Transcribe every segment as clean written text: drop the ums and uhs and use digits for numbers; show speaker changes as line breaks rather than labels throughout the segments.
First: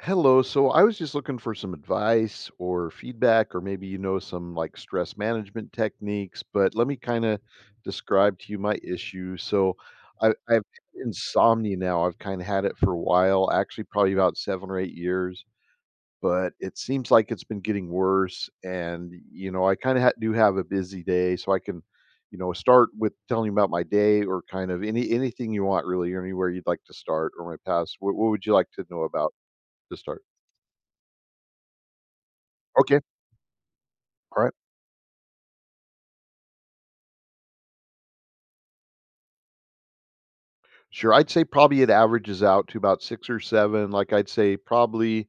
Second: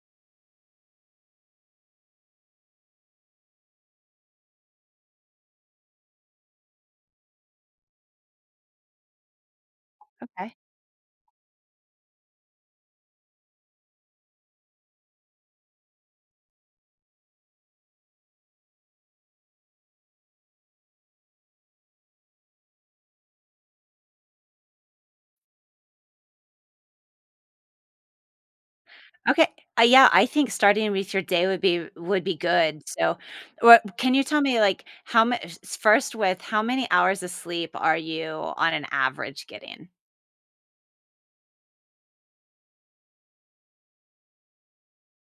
Hello. So I was just looking for some advice or feedback, or maybe some like stress management techniques, but let me kind of describe to you my issue. So I've
Okay.
had insomnia now. I've kind of had it for a while, actually, probably about 7 or 8 years, but it seems like it's been getting worse. And, I kind of do have a busy day, so I can. Start with telling you about my day, or kind of anything you want, really, or anywhere you'd like to start, or my past. What would you like to know about
Okay.
to
Yeah,
start?
I think starting with your day would be good.
Okay.
So, what can you tell
Alright.
me, like, how much first with how many hours of sleep are you on an average getting?
Sure, I'd say probably it averages out to about 6 or 7, like, I'd say probably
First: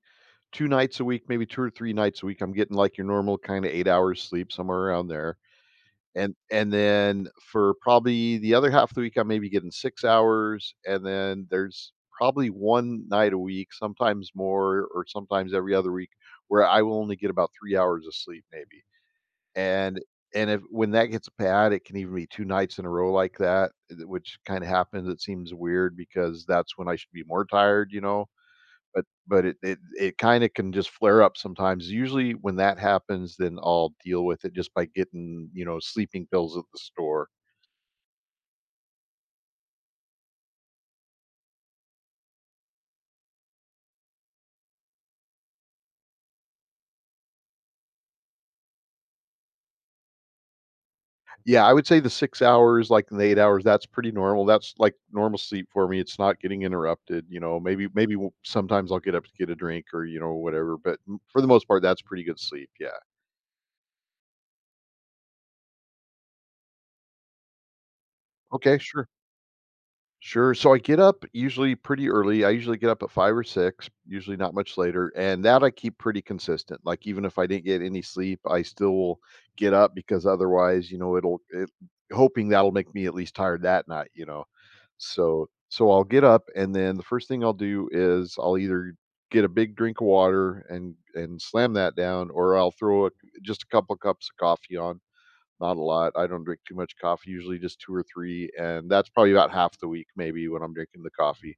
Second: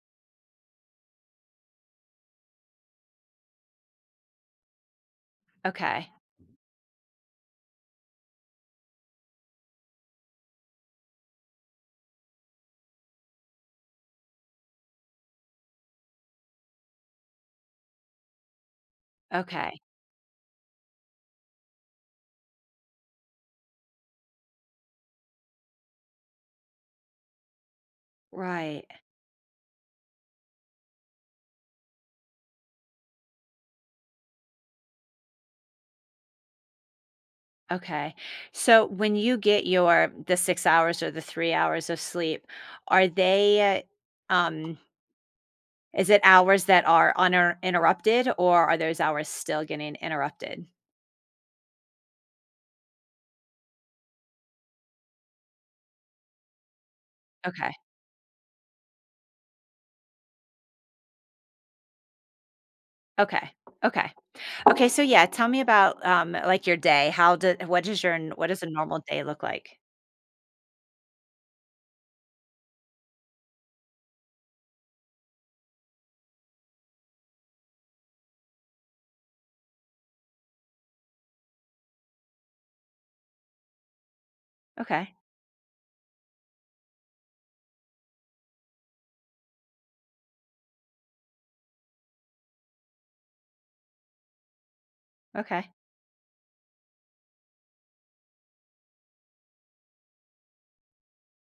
2 nights a week, maybe 2 or 3 nights a week, I'm getting, like, your normal kinda 8 hours sleep, somewhere around there,
Okay.
and then for probably the other half of the week, I am maybe getting 6 hours, and then there's probably 1 night a week, sometimes more or sometimes every other week, where I will only get about 3 hours of sleep, maybe.
Okay.
And and if when that gets bad, it can even be 2 nights in a row like that, eh, th which kinda happens. It seems weird because that's when I should be more tired, you know?
Right.
But it kinda can just flare up sometimes. Usually when that happens, then I'll deal with it just by getting, sleeping pills at the store.
Okay. So, when you get your the 6 hours or the 3 hours of sleep, are they uh, um is it hours that are uninterrupted, or are those hours still getting interrupted?
Yeah, I would say the 6 hours, like, the 8 hours, that's pretty normal. That's, like, normal sleep for me. It's not getting interrupted, you know?
Okay.
Maybe maybe w Sometimes I'll get up to get a drink or, whatever, but m for the most part, that's pretty good sleep, yeah.
Okay. Okay. Okay, so yeah, tell me about, like, your day. How do What does a
Okay,
normal
sure.
day look like?
Sure. So I get up usually pretty early. I usually get up at five or six, usually not much later. And that I keep pretty consistent. Like, even if I didn't get any sleep, I still will get up because otherwise, hoping that'll make me at least tired that night.
Okay,
So I'll get up, and then the first thing I'll do is I'll either get a big drink of water and slam that down, or I'll throw just a couple cups of coffee on.
okay,
Not a lot. I don't drink too much coffee, usually just 2 or 3, and that's probably about half the week maybe when I'm drinking the coffee.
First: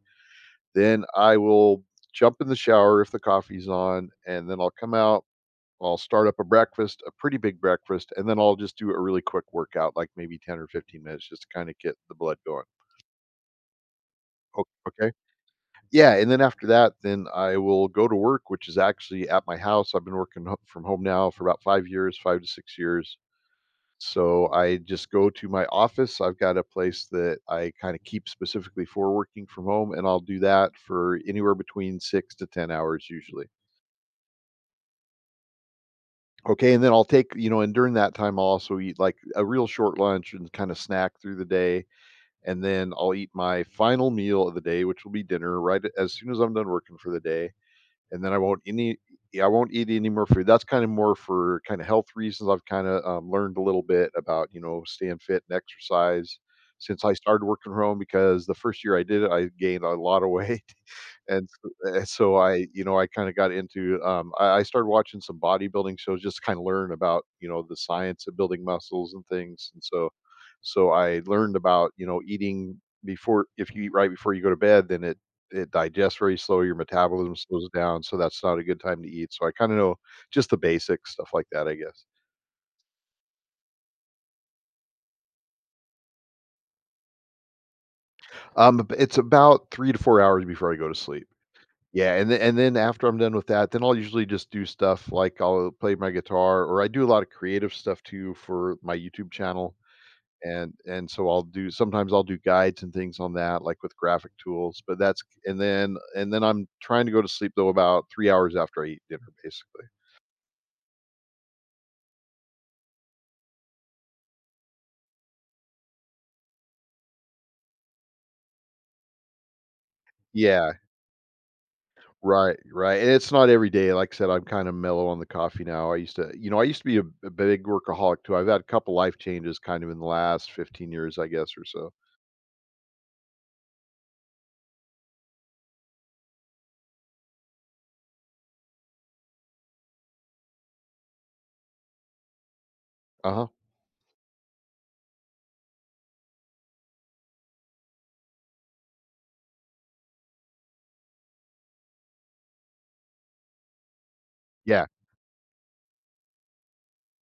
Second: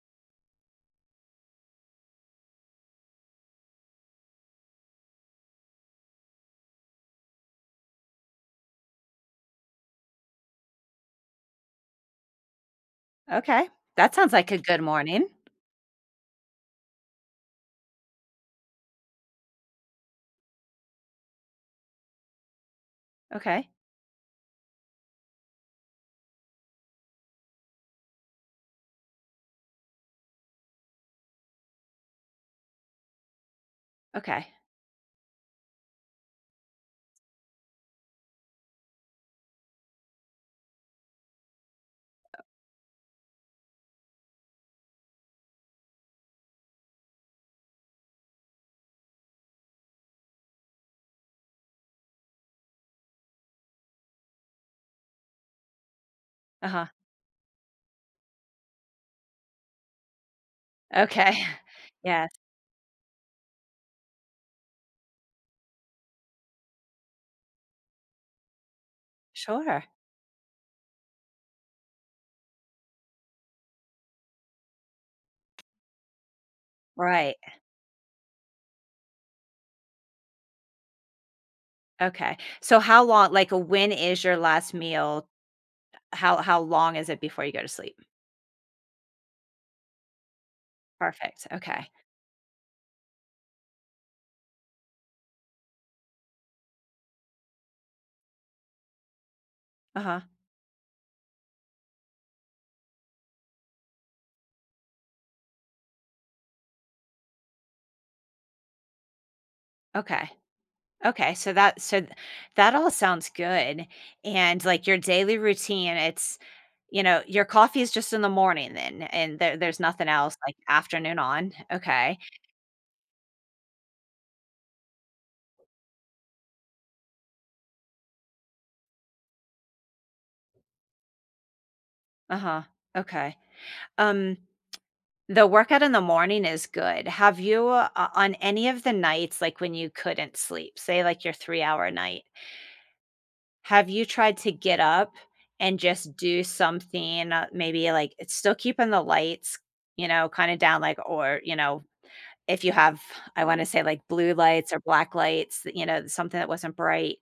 Then I will jump in the shower if the coffee's on, and then I'll come out, I'll start up a breakfast, a pretty big breakfast, and then I'll just do a really quick workout, like maybe 10 or 15 minutes just to kinda get the blood going.
okay. That sounds like a
O
good
okay.
morning.
Yeah, and then after that, then I will go to work, which is actually at my house. I've been working ho from home now for about 5 years, 5 to 6 years.
Okay,
So I just go to my office. I've got a place that I kind of keep specifically for working from home, and I'll do that for anywhere between 6 to 10 hours usually.
okay.
Okay. And then I'll take, you know, and during that time, I'll also eat like a real short lunch and kind of snack through the day. And then I'll eat my final meal of the day, which will be dinner right as soon as I'm done working for the day. And then I won't eat any more food. That's kind of more for kind of health reasons. I've kind of learned a little bit about staying fit and exercise
Uh-huh.
since I started working from home because the first year I did it, I gained a lot of weight.
Okay.
And so, and
Yes,
so I kind of got into, I started watching some bodybuilding shows just kind of learn about, the science of building muscles and things. And
sure.
so, so I learned about, eating before. If you eat right before you go to bed, then it digests very slow. Your metabolism
Right,
slows down. So that's not a good time to eat. So I kind of know just the basics, stuff like that, I guess.
okay. So when is your last meal? How long is it before you go to sleep?
It's about 3 to 4 hours before I go to sleep.
Perfect, okay.
Yeah, and then after I'm done with that, then I'll usually just do stuff like I'll play my guitar, or I do a lot of creative stuff too for my YouTube channel.
Uh-huh,
And so I'll do sometimes I'll do guides and things on that, like with graphic tools. But that's and then I'm trying to go to sleep though about 3 hours after I eat dinner, basically.
okay. Okay, so that all sounds good. And like your daily routine, it's, you know, your coffee is just in the morning then, and there's nothing else, like,
Yeah,
afternoon on. Okay.
right, right. And it's not every day. Like I said, I'm kind of mellow on the coffee now. I used to, I used to be a big workaholic too. I've had a couple life changes kind of in the last 15 years, I guess, or so.
Uh-huh. Okay. Um the workout in the morning is good. Have you, on any of the nights, like when you couldn't sleep, say like your 3-hour night,
Uh huh.
have you tried to get up and just do something, maybe, like, it's still keeping the lights, you know, kind of down, like, or, you know, if you have, I wanna say, like, blue lights or
Yeah.
black lights, that, you know, something that wasn't bright,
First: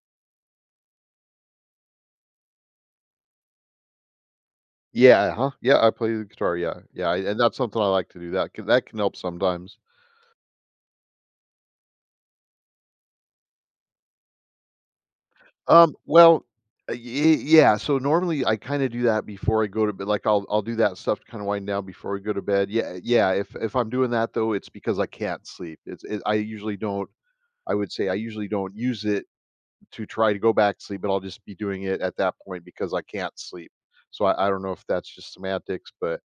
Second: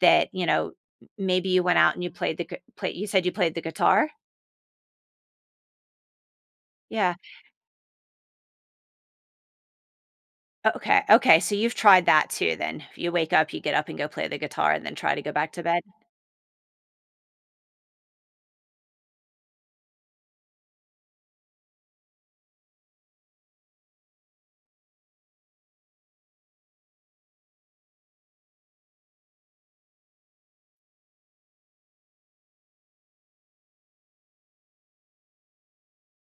that, you know, m maybe you went out and you played the gu play you said you played the guitar?
Yeah, yeah, I play the guitar, yeah, yeah,
Yeah.
and that's something I like to do, that can help sometimes.
Okay, okay, so you've tried that too then. If you wake up, you get up and go play the guitar and then try to go back to bed?
Well, y yeah, so normally I kinda do that before I go to bed, like, I'll do that stuff to kinda wind down before I go to bed, yeah, if I'm doing that, though, it's because I can't sleep. It's it I would say I usually don't use it to try to go back to sleep, but I'll just be doing it at that point because I can't sleep, so I don't know if that's just semantics, but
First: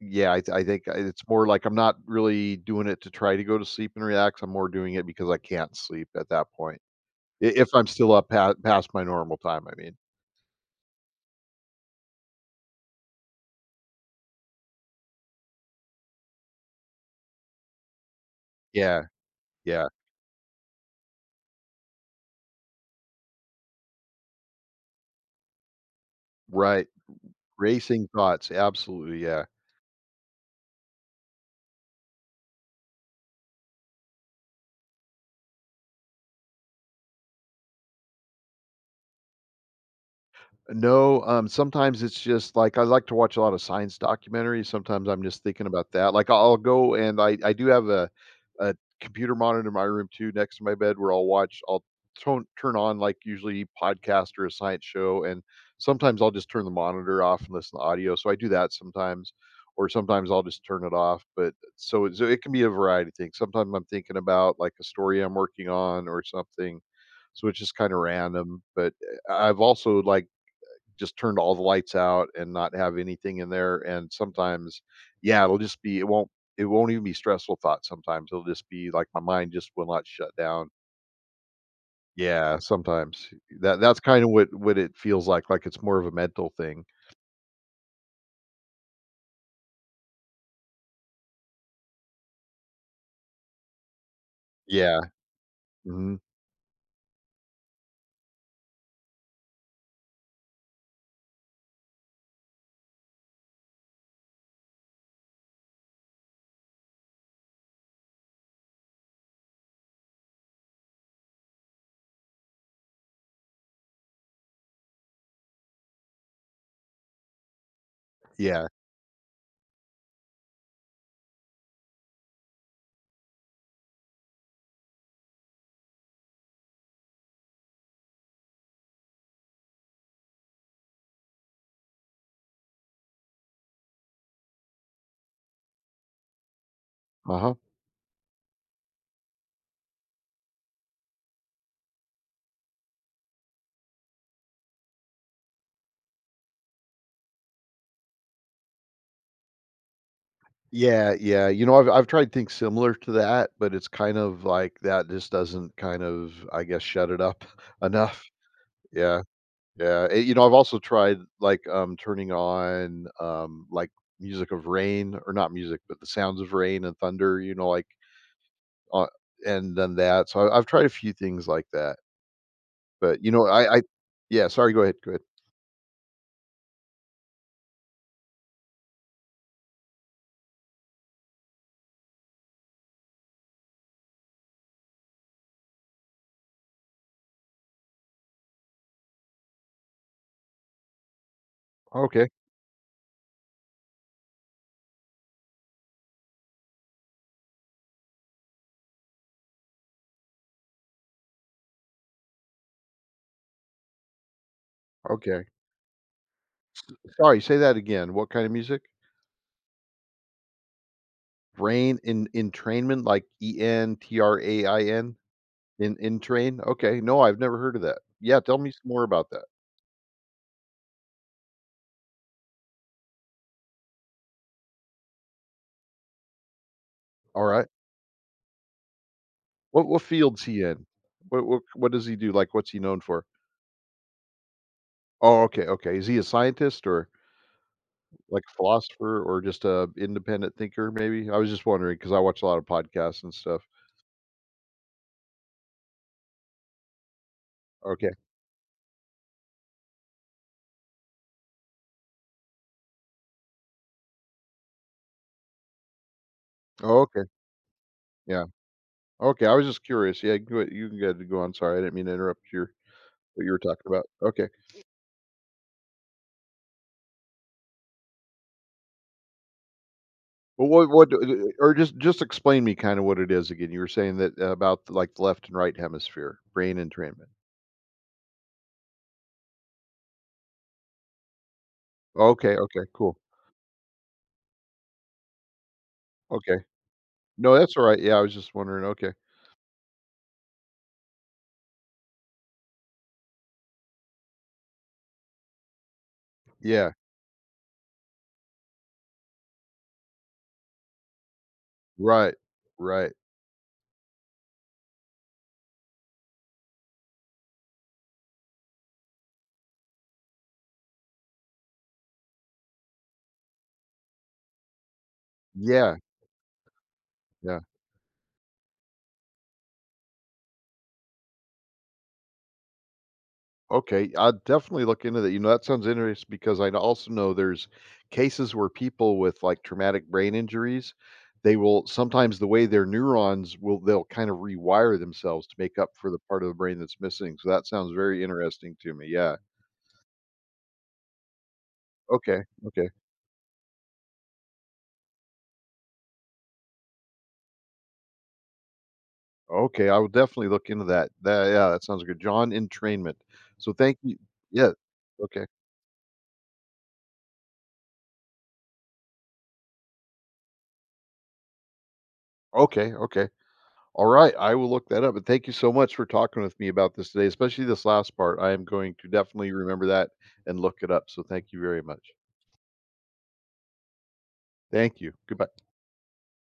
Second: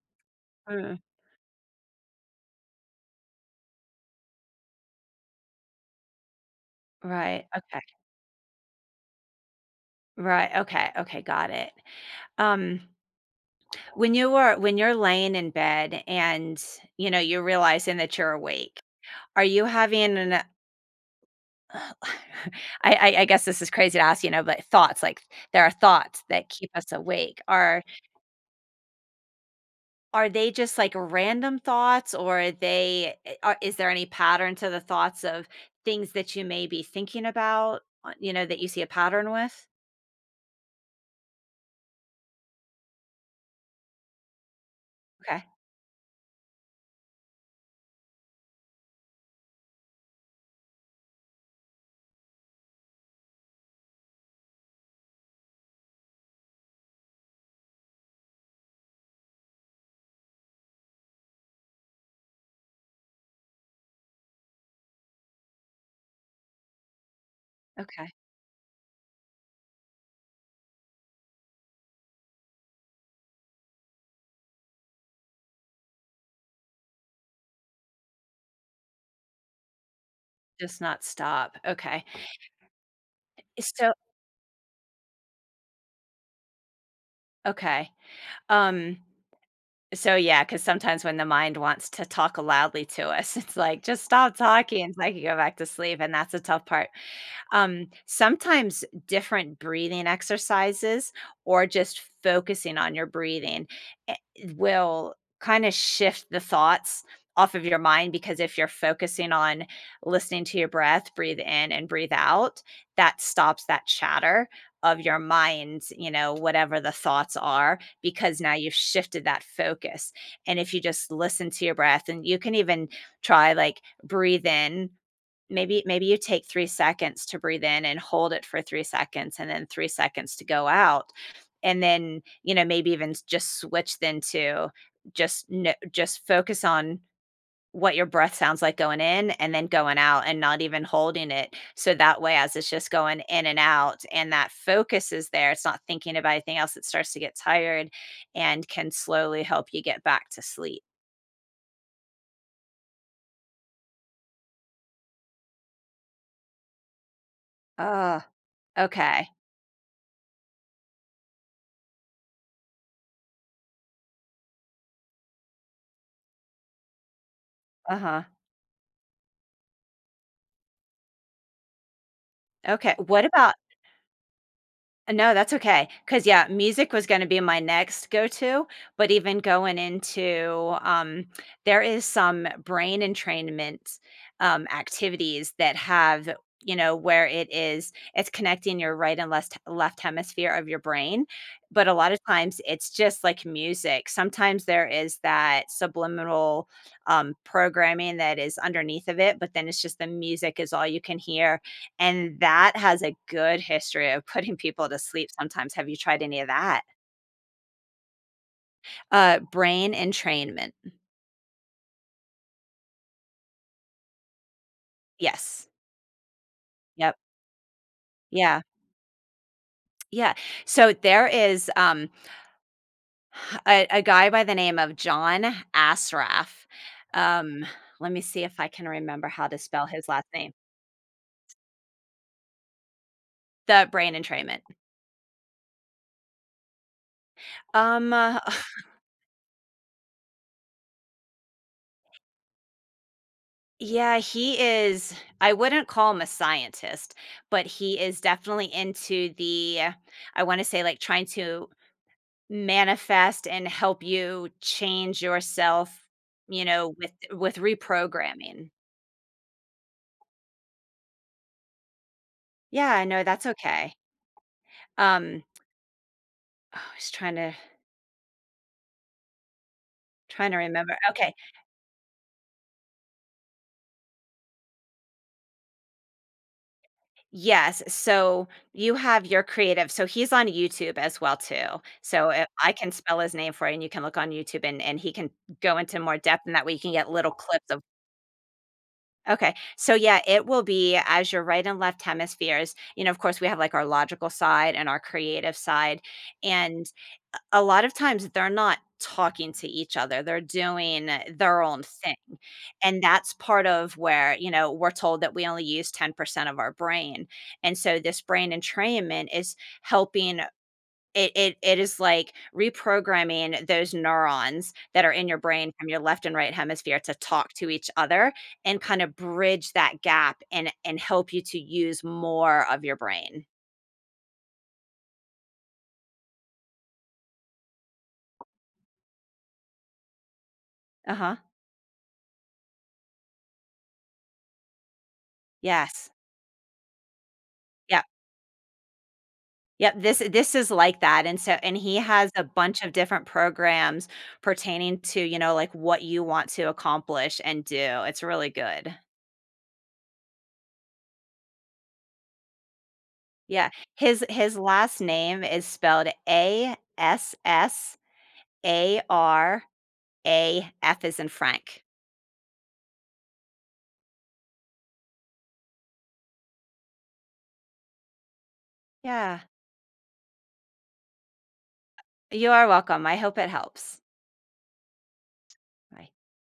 yeah, I think
Mm.
it's more like I'm not really doing it to try to go to sleep and relax, I'm more doing it because I can't sleep at that point.
Right,
I if
okay.
I'm still up pa past my normal time, I mean.
Right, okay, okay, got it. Um, when you were when you're laying in bed and, you know, you're realizing that you're awake,
Yeah,
are you
yeah,
having an I guess this is crazy to ask, you know, but thoughts, like, there are thoughts that keep
right.
us awake. Are
Racing thoughts, absolutely, yeah.
are they just, like, random thoughts, or are they, eh, are is there any pattern to the thoughts of things that you may be thinking about, you know, that you see a pattern with?
No, sometimes it's just like I like to watch a lot of science documentaries. Sometimes I'm just
Okay,
thinking about that. Like, I'll go, and I do have a computer monitor in my room too, next to my bed, where I'll watch. I'll turn on like usually podcast or a science show, and sometimes I'll just turn the monitor off and listen to audio. So I do that sometimes, or sometimes I'll just turn it off. But so it can be a variety of things. Sometimes I'm thinking about like a story I'm working on or something. So it's just kind of
okay.
random, but I've also like just turned all the lights out and not have anything in there. And sometimes, yeah, it'll just be it won't even be stressful thoughts. Sometimes it'll just be like my mind just will not shut down.
Just not stop, okay.
Yeah, sometimes that
So
that's kind of what it feels like. Like, it's more of a mental thing.
okay. Um, yeah, because sometimes when the mind wants to talk loudly to us, it's like, "Just stop talking," it's
Yeah.
like you go back to sleep, and
Hmm.
that's a tough part. Sometimes different breathing exercises, or just focusing on your breathing, eh, will kind of shift the thoughts off of your mind, because if you're focusing on listening to your breath, breathe in and breathe out, that stops that chatter of your mind, you know, whatever the thoughts are, because now
Yeah.
you've shifted that focus. And if you just listen to your breath, and you can even try, like, breathe in. Maybe you take 3 seconds to breathe in and hold it for 3 seconds and then 3 seconds to go out, and then, you know, maybe even s just switch then to just no just focus on
Uh huh.
what your breath sounds like going in and then going out and not even holding it, so that way, as it's just going in and out and that focus is there, it's not thinking about anything else, it starts to get tired and can slowly help you get back to sleep.
Yeah, yeah. I've tried things similar to that, but it's kind of like that just doesn't kind of, I guess, shut it up
Oh,
enough. Yeah.
okay.
Yeah, I've also tried, like, turning on, like, music of rain, or not music, but the sounds of rain and thunder, you know, like,
Uh-huh.
uh and then so I've tried a few things like that,
Okay,
but,
what
you know,
about—
I yeah, sorry, go ahead, go ahead.
No, that's okay. Cause yeah, music was gonna be my next go-to, but even going into, there is some brain entrainment, activities that have, you know, where it's connecting your right and left hemisphere of your brain, but a lot of
Okay,
times it's just like music. Sometimes there is that subliminal, programming that is underneath of it, but then it's just the music is all you can hear, and that has a good history of putting people to sleep
okay.
sometimes. Have you tried any of that?
Sorry, say that again, what kind of music?
Brain entrainment.
Rain in entrainment, like entrain?
Yes.
In entrain? Okay,
Yep.
no, I've never heard of that. Yeah, tell
Yeah.
me some more about that.
Yeah. So there is, a guy by the name of John Asraf. Um,
Alright.
Let me see if I can remember how to
What
spell
what
his last
field's
name.
he in? What does he do, like, what's he known for?
The brain entrainment.
Oh, okay, okay. Is he a scientist, or
Um, uh,
like a philosopher, or just a independent thinker maybe? I was just wondering because I watch a lot of podcasts and stuff.
yeah, he is I wouldn't call him a scientist, but he
Okay.
is definitely into the— I wanna say, like, trying to manifest and help you change yourself, you know,
Oh,
with
okay. Yeah.
reprogramming.
Okay, I was just curious. Yeah, go you can go on. Sorry, I didn't mean to interrupt your
Yeah, no,
what
that's
you were talking
okay.
about. Okay.
Um, oh, I was trying to— trying to
Well,
remember.
what
Okay.
do or just explain me kinda what it is again. You were saying that about, like, the left and right hemisphere, brain entrainment.
Yes, so you have your creative— so he's on YouTube as well too. So if
Okay,
I
okay,
can
cool.
spell his name for you and you can look on YouTube, and he can go into more depth, and
Okay.
that way you can get little
No,
clips
that's
of—
alright. Yeah, I was just wondering. Okay.
Okay. So yeah, it will be as your right and left hemispheres. You know, of course, we have like our logical side and our creative side. And
Yeah.
a lot of times they're not talking to each other, they're doing their own thing.
Right.
And
Right.
that's part of where, you know, we're told that we only use 10% of our brain. And so this brain entrainment is helping— it is like reprogramming those neurons that are in your brain from
Yeah.
your left and right hemisphere to talk
Yeah.
to each other and kind of bridge that gap, and help you to use more of your brain.
Okay, I'll definitely look into that. That sounds interesting because I also know there's cases where people with like traumatic brain injuries,
Uh-huh.
they will sometimes the way their neurons will they'll kind of rewire themselves to make up for
Yes.
the part of the brain that's missing. So that sounds
Yep.
very interesting to me. Yeah.
Yep. This is like that. And so and he has
Okay.
a bunch
Okay.
of different programs pertaining to, you know, like what you want to accomplish and do. It's really good.
Okay. I will definitely look into that. Yeah, that sounds good. John entrainment.
Yeah.
So thank you.
His
Yeah.
last
Okay.
name is spelled Assaraf as in Frank.
Okay. Okay. All right, I will look that up, and thank you so much for talking with me about this today, especially this last part. I am going to
Yeah,
definitely remember that and look it up. So thank you very much.
you are welcome. I hope it helps.
Thank you. Goodbye.
Bye.